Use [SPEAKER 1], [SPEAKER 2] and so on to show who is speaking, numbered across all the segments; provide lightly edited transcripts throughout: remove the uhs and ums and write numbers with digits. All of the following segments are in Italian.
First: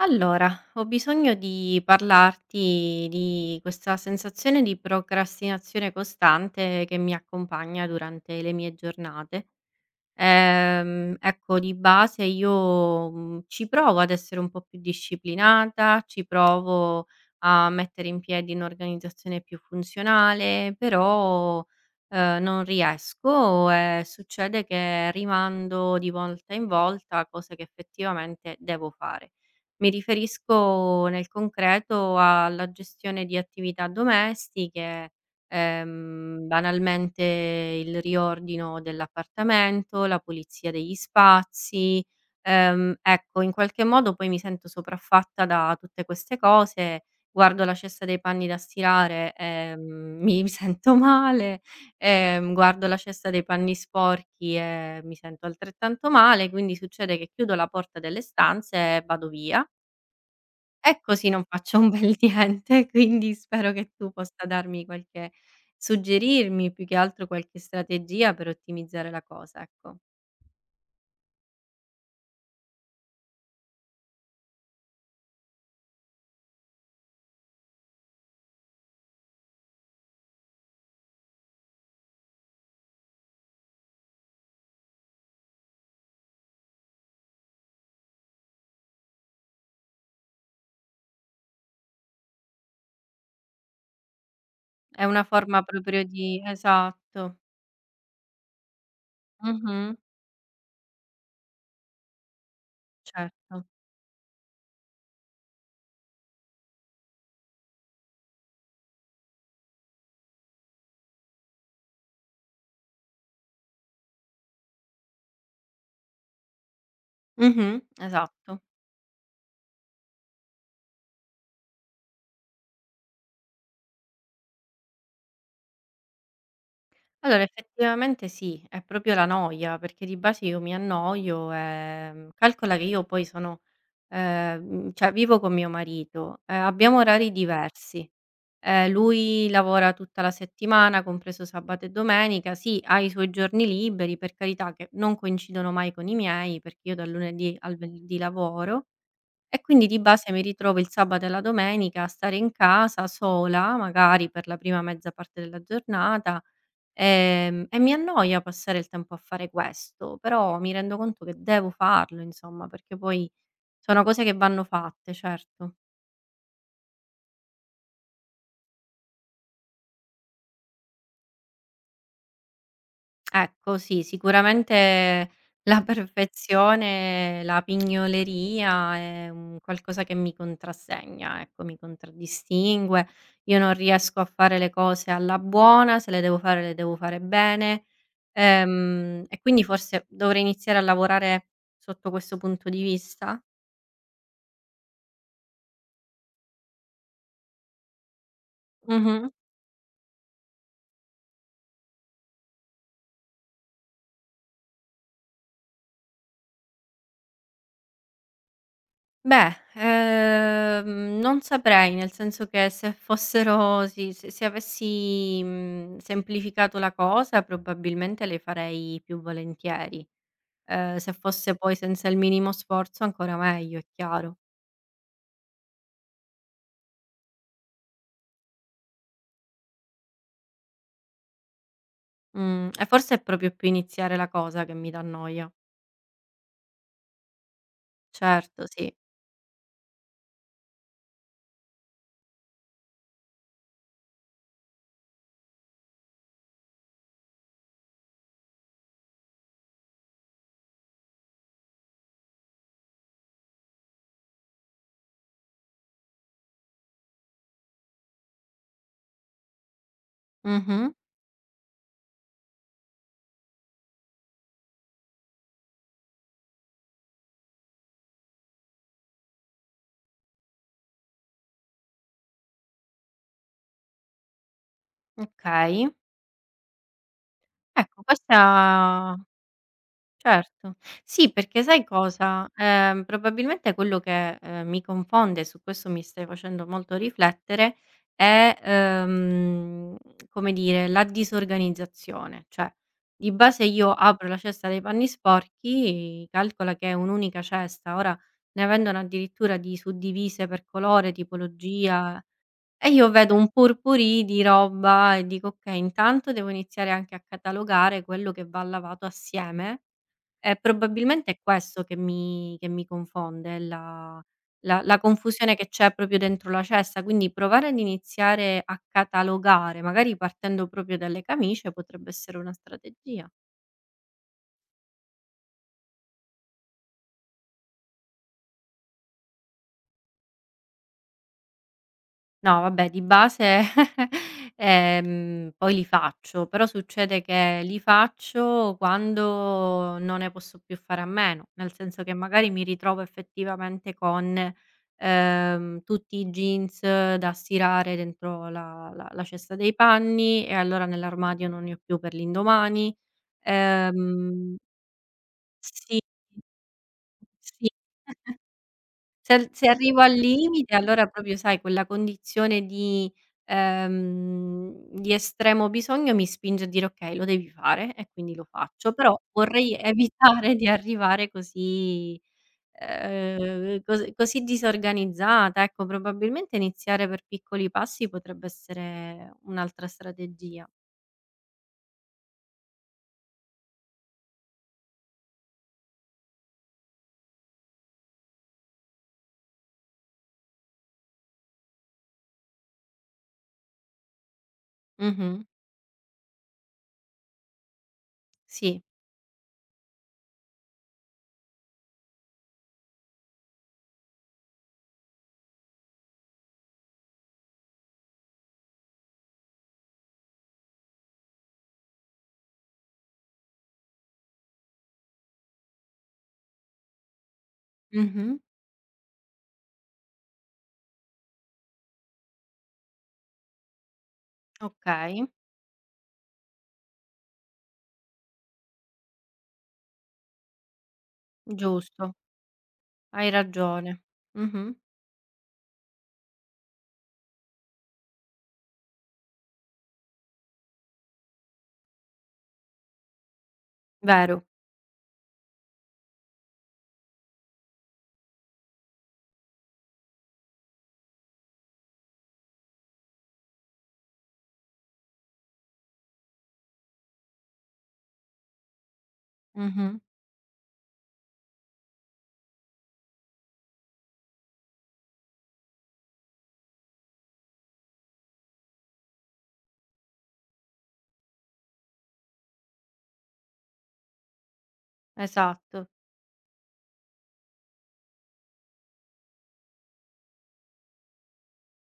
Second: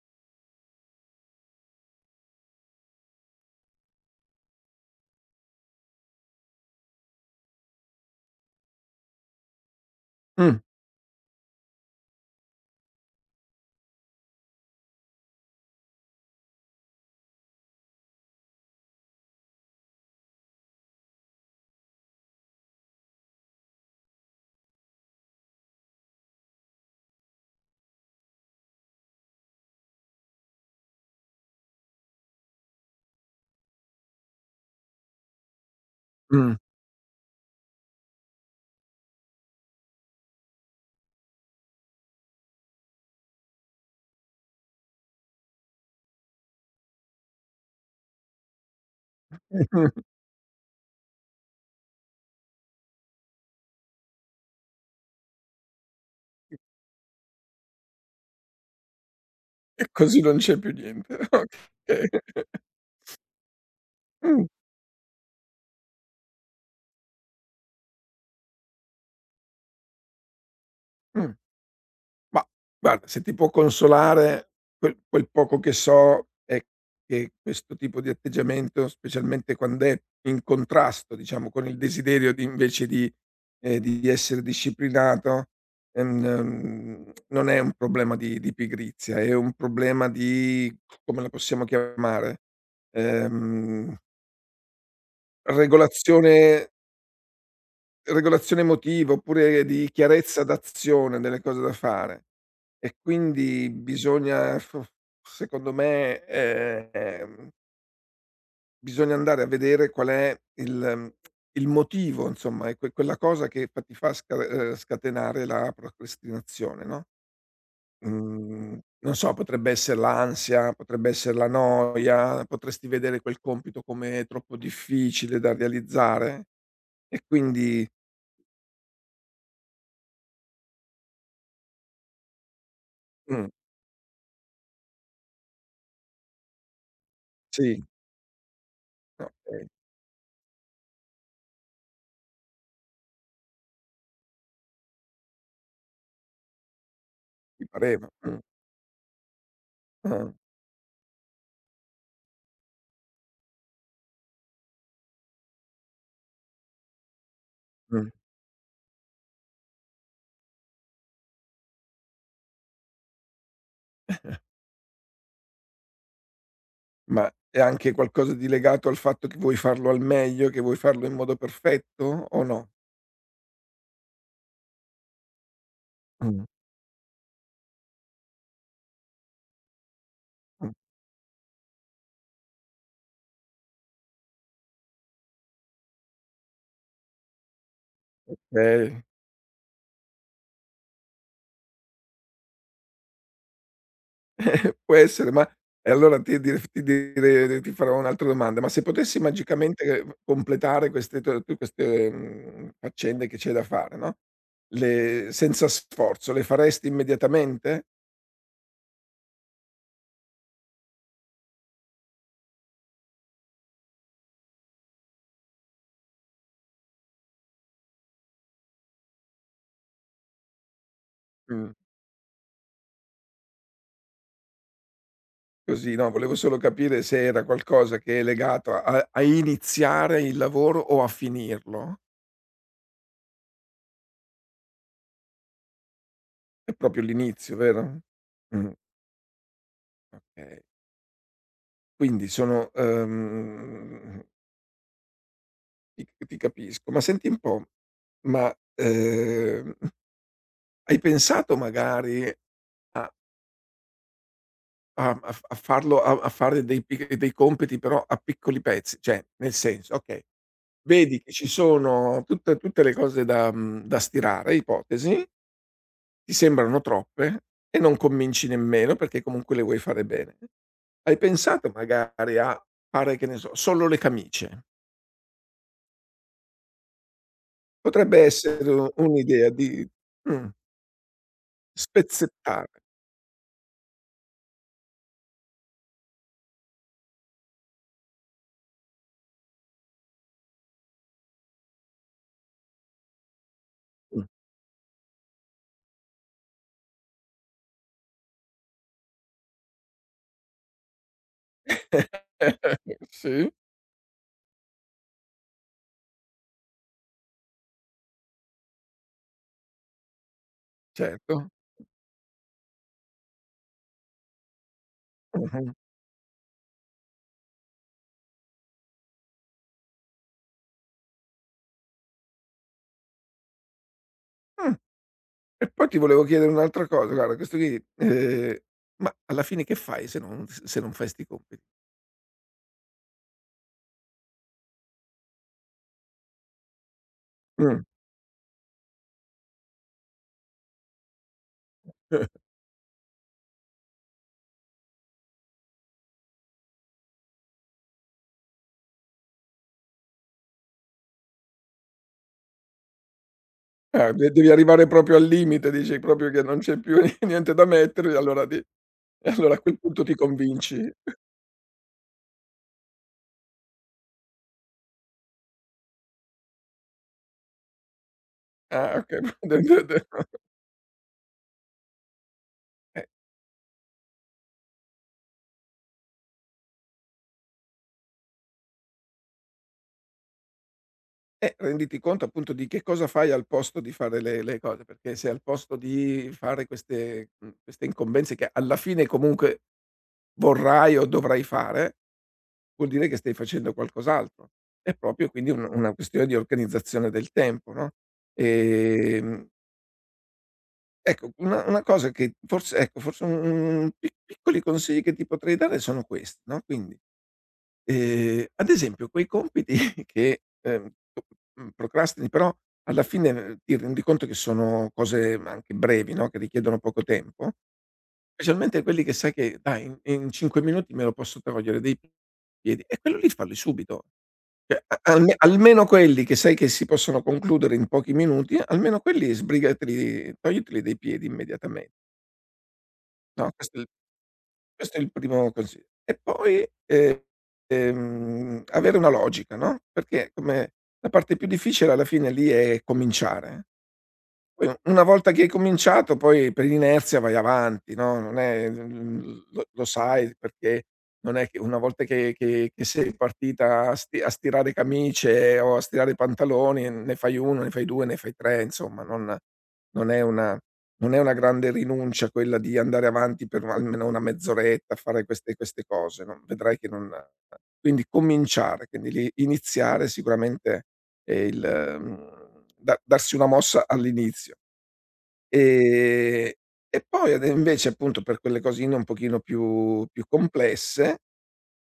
[SPEAKER 1] Allora, ho bisogno di parlarti di questa sensazione di procrastinazione costante che mi accompagna durante le mie giornate.
[SPEAKER 2] Mh,
[SPEAKER 1] Ecco, di base io, ci provo ad essere un po' più disciplinata, ci provo a mettere in piedi un'organizzazione più funzionale, però, non riesco e succede che rimando di volta in volta cose che effettivamente devo fare. Mi riferisco nel concreto alla gestione di attività domestiche.
[SPEAKER 2] mh,
[SPEAKER 1] Banalmente il riordino dell'appartamento, la pulizia degli spazi. Ecco, in qualche modo poi mi sento sopraffatta da tutte queste cose, guardo la cesta dei panni da stirare e,
[SPEAKER 2] mh.
[SPEAKER 1] mi sento male, guardo la cesta dei panni sporchi e mi sento altrettanto male, quindi succede che chiudo la porta delle stanze e vado via.
[SPEAKER 2] E così non c'è più
[SPEAKER 1] E
[SPEAKER 2] niente.
[SPEAKER 1] così non faccio un bel niente, quindi spero che tu
[SPEAKER 2] Okay.
[SPEAKER 1] possa darmi qualche suggerirmi più che altro qualche strategia per ottimizzare la cosa, ecco.
[SPEAKER 2] Mh. Ma guarda, se ti può consolare, quel poco che so è che questo tipo di atteggiamento, specialmente quand'è in contrasto, diciamo, con il desiderio di invece di essere disciplinato, n non è un problema di pigrizia, è un problema di come la possiamo chiamare, ehm,
[SPEAKER 1] È una forma proprio di
[SPEAKER 2] regolazione.
[SPEAKER 1] esatto.
[SPEAKER 2] Regolazione emotiva, oppure di
[SPEAKER 1] Mh-mh,
[SPEAKER 2] chiarezza d'azione delle cose da fare. E
[SPEAKER 1] certo.
[SPEAKER 2] quindi secondo me, bisogna andare a vedere qual è il motivo insomma, è quella cosa che fa ti fa scatenare la procrastinazione, no,
[SPEAKER 1] Mh-mh, esatto.
[SPEAKER 2] mhmm, non so, potrebbe essere l'ansia, potrebbe essere la noia, potresti vedere quel compito come troppo difficile da realizzare e
[SPEAKER 1] Allora
[SPEAKER 2] quindi
[SPEAKER 1] effettivamente sì, è proprio la noia, perché di base io mi annoio, calcola che io poi
[SPEAKER 2] mh,
[SPEAKER 1] sono cioè vivo con mio marito, abbiamo orari
[SPEAKER 2] sì,
[SPEAKER 1] diversi. Lui
[SPEAKER 2] okay.
[SPEAKER 1] lavora tutta la settimana, compreso sabato e domenica, sì, ha i suoi giorni liberi, per carità, che non coincidono mai con i miei, perché io dal lunedì
[SPEAKER 2] Ti
[SPEAKER 1] al
[SPEAKER 2] pareva?
[SPEAKER 1] venerdì
[SPEAKER 2] Mh.
[SPEAKER 1] lavoro, e quindi di base
[SPEAKER 2] Ah,
[SPEAKER 1] mi ritrovo il sabato e la domenica a stare in casa sola, magari per la prima mezza parte della giornata. E mi
[SPEAKER 2] mh.
[SPEAKER 1] annoia passare il tempo a fare questo, però mi rendo conto che devo farlo insomma, perché poi sono cose che vanno fatte, certo.
[SPEAKER 2] Ma è anche qualcosa di legato al fatto che vuoi farlo al meglio, che vuoi farlo in modo perfetto o no?
[SPEAKER 1] Ecco sì, sicuramente la
[SPEAKER 2] Mh, mh.
[SPEAKER 1] perfezione, la pignoleria è un qualcosa che mi contrassegna, ecco, mi contraddistingue. Io non riesco a fare le cose alla buona, se le devo fare le devo fare bene,
[SPEAKER 2] Okay.
[SPEAKER 1] e quindi forse dovrei iniziare a lavorare sotto questo punto di vista?
[SPEAKER 2] Può essere, ma e allora ti dir ti dire ti farò un'altra domanda: ma se potessi
[SPEAKER 1] Mh-mh.
[SPEAKER 2] magicamente completare queste tue tu queste, faccende che c'hai da fare, no, le senza sforzo, le faresti immediatamente?
[SPEAKER 1] Beh, non saprei, nel senso che se fossero sì, se avessi, semplificato la cosa probabilmente le farei più volentieri. Se fosse
[SPEAKER 2] Mh.
[SPEAKER 1] poi senza il minimo sforzo ancora meglio, è chiaro.
[SPEAKER 2] Così, no, volevo solo capire se era qualcosa che è legato a iniziare il lavoro o a finirlo.
[SPEAKER 1] Mhmm, e forse è proprio più iniziare la cosa che mi dà noia.
[SPEAKER 2] È proprio l'inizio, vero?
[SPEAKER 1] Certo,
[SPEAKER 2] Mh,
[SPEAKER 1] sì.
[SPEAKER 2] okay. Quindi sono ti capisco. Ma senti un po', ma, ehm, hai pensato magari a a a f a farlo a a fare dei compiti però a piccoli pezzi? Cioè, nel senso, okay,
[SPEAKER 1] Mh-mh.
[SPEAKER 2] vedi che ci sono tutte le cose da da stirare, ipotesi. Ti sembrano troppe e non cominci nemmeno perché comunque le vuoi fare bene. Hai pensato magari a fare, che ne so, solo le camicie?
[SPEAKER 1] Okay. Ecco,
[SPEAKER 2] Potrebbe essere u
[SPEAKER 1] questa
[SPEAKER 2] un'idea di mh,
[SPEAKER 1] certo. Sì, perché sai cosa?
[SPEAKER 2] spezzettare.
[SPEAKER 1] Probabilmente quello che, mi confonde, su questo mi stai facendo molto riflettere, è, come dire, la disorganizzazione. Cioè, di base io
[SPEAKER 2] Mh.
[SPEAKER 1] apro la cesta dei panni sporchi, calcola che è un'unica cesta, ora ne vendono addirittura di suddivise per colore, tipologia,
[SPEAKER 2] Eh,
[SPEAKER 1] e io vedo un
[SPEAKER 2] sì,
[SPEAKER 1] purpurì di roba e dico: "Okay, intanto devo iniziare anche a catalogare quello che va lavato assieme". Probabilmente è
[SPEAKER 2] certo.
[SPEAKER 1] questo che mi confonde, la confusione che
[SPEAKER 2] Mh-mh.
[SPEAKER 1] c'è proprio dentro la cesta, quindi provare ad iniziare a catalogare, magari partendo proprio dalle camicie, potrebbe essere una strategia.
[SPEAKER 2] Mh. E poi ti volevo chiedere un'altra cosa, guarda questo qui, ma alla fine che fai se non s se non fai 'sti compiti?
[SPEAKER 1] No vabbè di base, poi li faccio, però succede che li
[SPEAKER 2] Mh.
[SPEAKER 1] faccio quando non ne posso più fare a meno, nel senso che magari mi ritrovo effettivamente con, tutti i jeans da stirare dentro la cesta dei panni e allora nell'armadio non ne ho più per l'indomani.
[SPEAKER 2] Ah, de devi
[SPEAKER 1] Ehm
[SPEAKER 2] arrivare proprio al limite, dici
[SPEAKER 1] sì,
[SPEAKER 2] proprio che non c'è più niente da
[SPEAKER 1] sì.
[SPEAKER 2] mettere e allora di e
[SPEAKER 1] Se al
[SPEAKER 2] allora a
[SPEAKER 1] se
[SPEAKER 2] quel
[SPEAKER 1] arrivo
[SPEAKER 2] punto
[SPEAKER 1] al
[SPEAKER 2] ti
[SPEAKER 1] limite
[SPEAKER 2] convinci.
[SPEAKER 1] allora proprio sai quella condizione di estremo bisogno mi spinge a dire: "Okay, lo devi fare" e quindi lo faccio,
[SPEAKER 2] Ah,
[SPEAKER 1] però
[SPEAKER 2] okay. De
[SPEAKER 1] vorrei
[SPEAKER 2] de de
[SPEAKER 1] evitare di arrivare
[SPEAKER 2] eh,
[SPEAKER 1] così disorganizzata, ecco, probabilmente iniziare per piccoli passi potrebbe essere un'altra strategia.
[SPEAKER 2] renditi conto appunto di che cosa fai al posto di fare le cose, perché se al posto di fare queste queste incombenze che alla fine comunque vorrai o dovrai fare, vuol dire che stai facendo qualcos'altro. È proprio
[SPEAKER 1] Mh-mh.
[SPEAKER 2] quindi un una questione di organizzazione del tempo, no,
[SPEAKER 1] Sì.
[SPEAKER 2] ehm, ecco una cosa che forse ecco, forse un piccoli consigli che ti potrei dare sono questi, no, quindi ad esempio quei compiti che, procrastini però alla fine, ti rendi conto che sono cose anche brevi, no, che richiedono poco tempo,
[SPEAKER 1] Mh-mh.
[SPEAKER 2] specialmente quelli che sai che dai in 5 minuti me lo posso togliere dai piedi, e quello lì falli subito. Cioè a
[SPEAKER 1] Okay.
[SPEAKER 2] alme Almeno quelli che sai che si possono concludere in pochi minuti, almeno quelli sbrigateli, togliteli dai piedi immediatamen,
[SPEAKER 1] Giusto. Hai
[SPEAKER 2] no,
[SPEAKER 1] ragione. Mh-mh.
[SPEAKER 2] questo è il primo consiglio. E poi, avere una logica, no, perché come la parte più difficile alla fine lì è cominciare.
[SPEAKER 1] Vero.
[SPEAKER 2] Poi u una volta che hai cominciato poi per inerzia vai avanti, no, non è mhmm, lo sai perché non è che una volta che sei partita a sti a stirare camicie o a stirare pantaloni, ne fai 1, ne fai 2, ne fai 3, insomma non
[SPEAKER 1] Mh-mh.
[SPEAKER 2] non è una non è una grande rinuncia quella di andare avanti per almeno una mezz'oretta a fare queste cose, no, vedrai che non quindi cominciare, quindi lì iniziare sicuramente è il da darsi una mossa all'inizio.
[SPEAKER 1] Esatto.
[SPEAKER 2] Ehm, e poi ad invece appunto per quelle cosine un pochino più complesse,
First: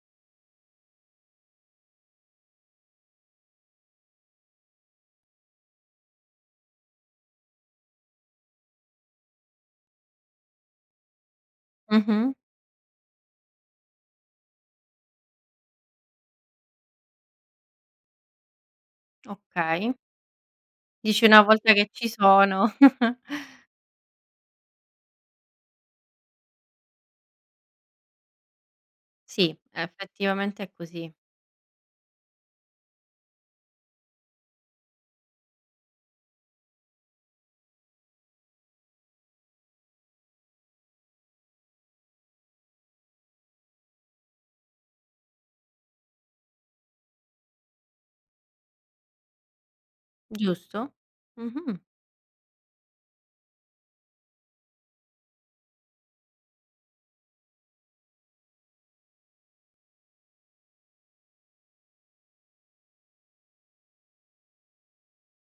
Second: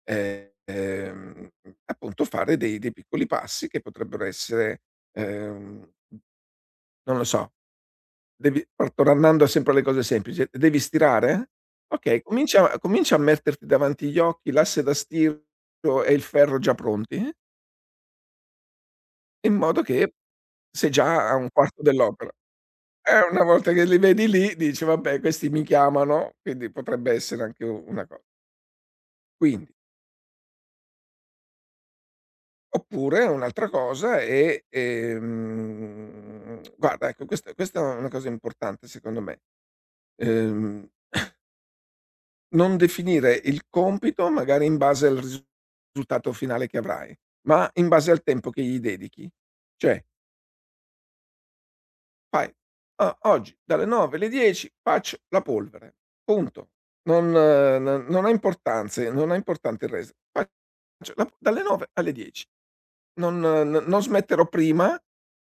[SPEAKER 2] eh, ehm, appunto fare dei piccoli passi che potrebbero essere, ehm, non lo so, devi or tornando sempre alle cose semplici, devi stirare? Okay,
[SPEAKER 1] Mh-mh.
[SPEAKER 2] comincia a metterti davanti gli occhi l'asse da stiro e il ferro già pronti, in modo
[SPEAKER 1] Okay.
[SPEAKER 2] che sei
[SPEAKER 1] Dici
[SPEAKER 2] già a
[SPEAKER 1] una
[SPEAKER 2] un
[SPEAKER 1] volta
[SPEAKER 2] quarto
[SPEAKER 1] che ci
[SPEAKER 2] dell'opera.
[SPEAKER 1] sono
[SPEAKER 2] Una volta che li vedi lì dici: "Vabbè, questi mi chiamano, quindi potrebbe essere anche u una co",
[SPEAKER 1] sì,
[SPEAKER 2] quindi
[SPEAKER 1] effettivamente è così,
[SPEAKER 2] oppure un'altra cosa è, ehm, guarda ecco questa è una cosa importante secondo me, ehm, non definire il compito magari in base al risultato finale che avrai, ma in base al tempo che gli dedichi. Cioè,
[SPEAKER 1] giusto? Mh-mh.
[SPEAKER 2] fai: "Ah, oggi dalle 9 alle 10 faccio la polvere." Punto. Non ha importanze, non ha importante il resto. Faccio la dalle 9 alle 10. Non smetterò prima,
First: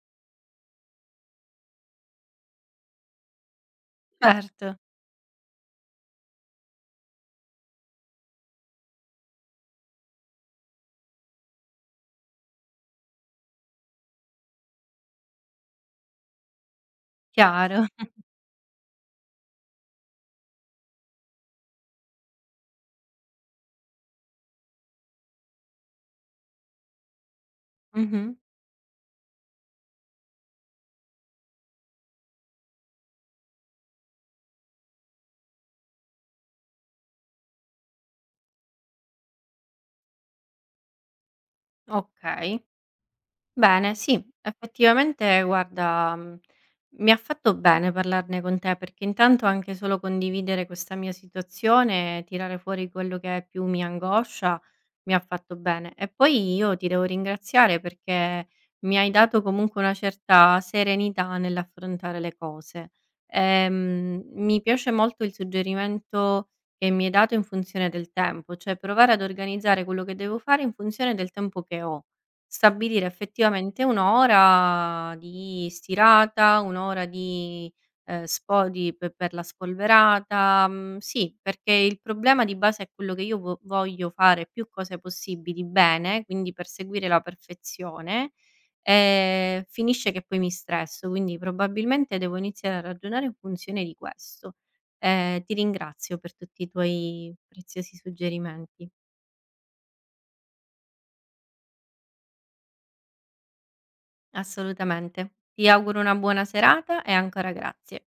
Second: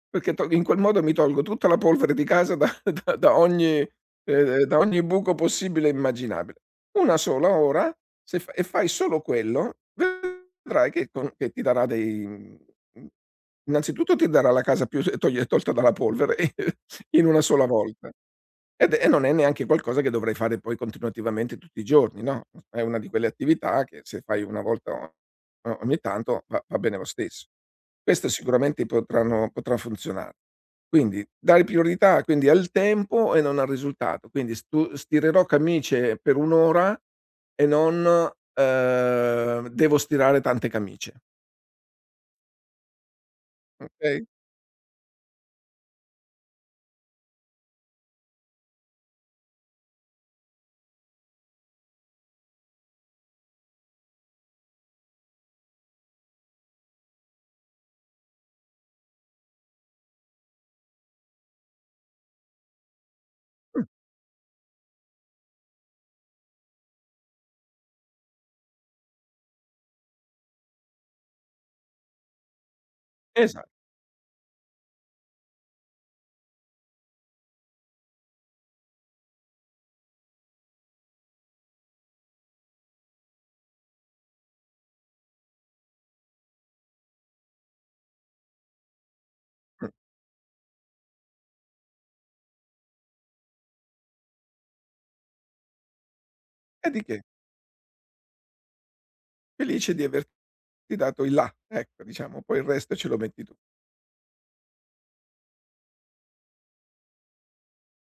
[SPEAKER 2] perché to in quel modo mi tolgo tutta la polvere di casa da da da ogni
[SPEAKER 1] Certo,
[SPEAKER 2] da ogni buco possibile e immaginabile. 1 sola ora, se f e fai solo quello vedrai che con che ti darà dei mhmm, innanzitutto ti darà la casa più s toglie tolta dalla polvere in una sola
[SPEAKER 1] chiaro.
[SPEAKER 2] volta. Ed è e non è neanche qualcosa che dovrai fare poi continuativamente tutti i giorni, no, è una di quelle attività che se fai una volta o ogni tanto va bene lo stesso. Queste
[SPEAKER 1] Mh-mh.
[SPEAKER 2] sicuramente potranno potrà funzionare. Quindi dare priorità quindi al tempo e non al risultato. Quindi stu stirerò camicie per 1 ora e non, devo stirare tante camicie,
[SPEAKER 1] Okay. Bene, sì,
[SPEAKER 2] okay?
[SPEAKER 1] effettivamente guarda, mi ha fatto bene parlarne con te, perché intanto anche solo condividere questa mia situazione, tirare fuori quello che più mi angoscia, mi ha fatto bene. E poi io ti devo ringraziare perché mi hai dato comunque una certa serenità nell'affrontare le cose. Mi piace molto il suggerimento che mi hai dato in funzione del tempo, cioè provare ad organizzare quello che devo fare in funzione del tempo che ho. Stabilire
[SPEAKER 2] Esa,
[SPEAKER 1] effettivamente 1 ora di stirata, 1 ora di, spo di pe per la spolverata, sì, perché il problema di base è quello che io vo voglio fare più cose possibili bene, quindi perseguire la perfezione,
[SPEAKER 2] mh,
[SPEAKER 1] finisce che poi mi stresso, quindi probabilmente devo iniziare a ragionare in funzione di questo. Ti ringrazio per tutti i
[SPEAKER 2] e di che?
[SPEAKER 1] tuoi preziosi suggerimenti.
[SPEAKER 2] Felice di averti dato il là, ecco diciamo, poi il resto ce lo metti tu.
[SPEAKER 1] Assolutamente. Ti auguro una buona serata e ancora grazie.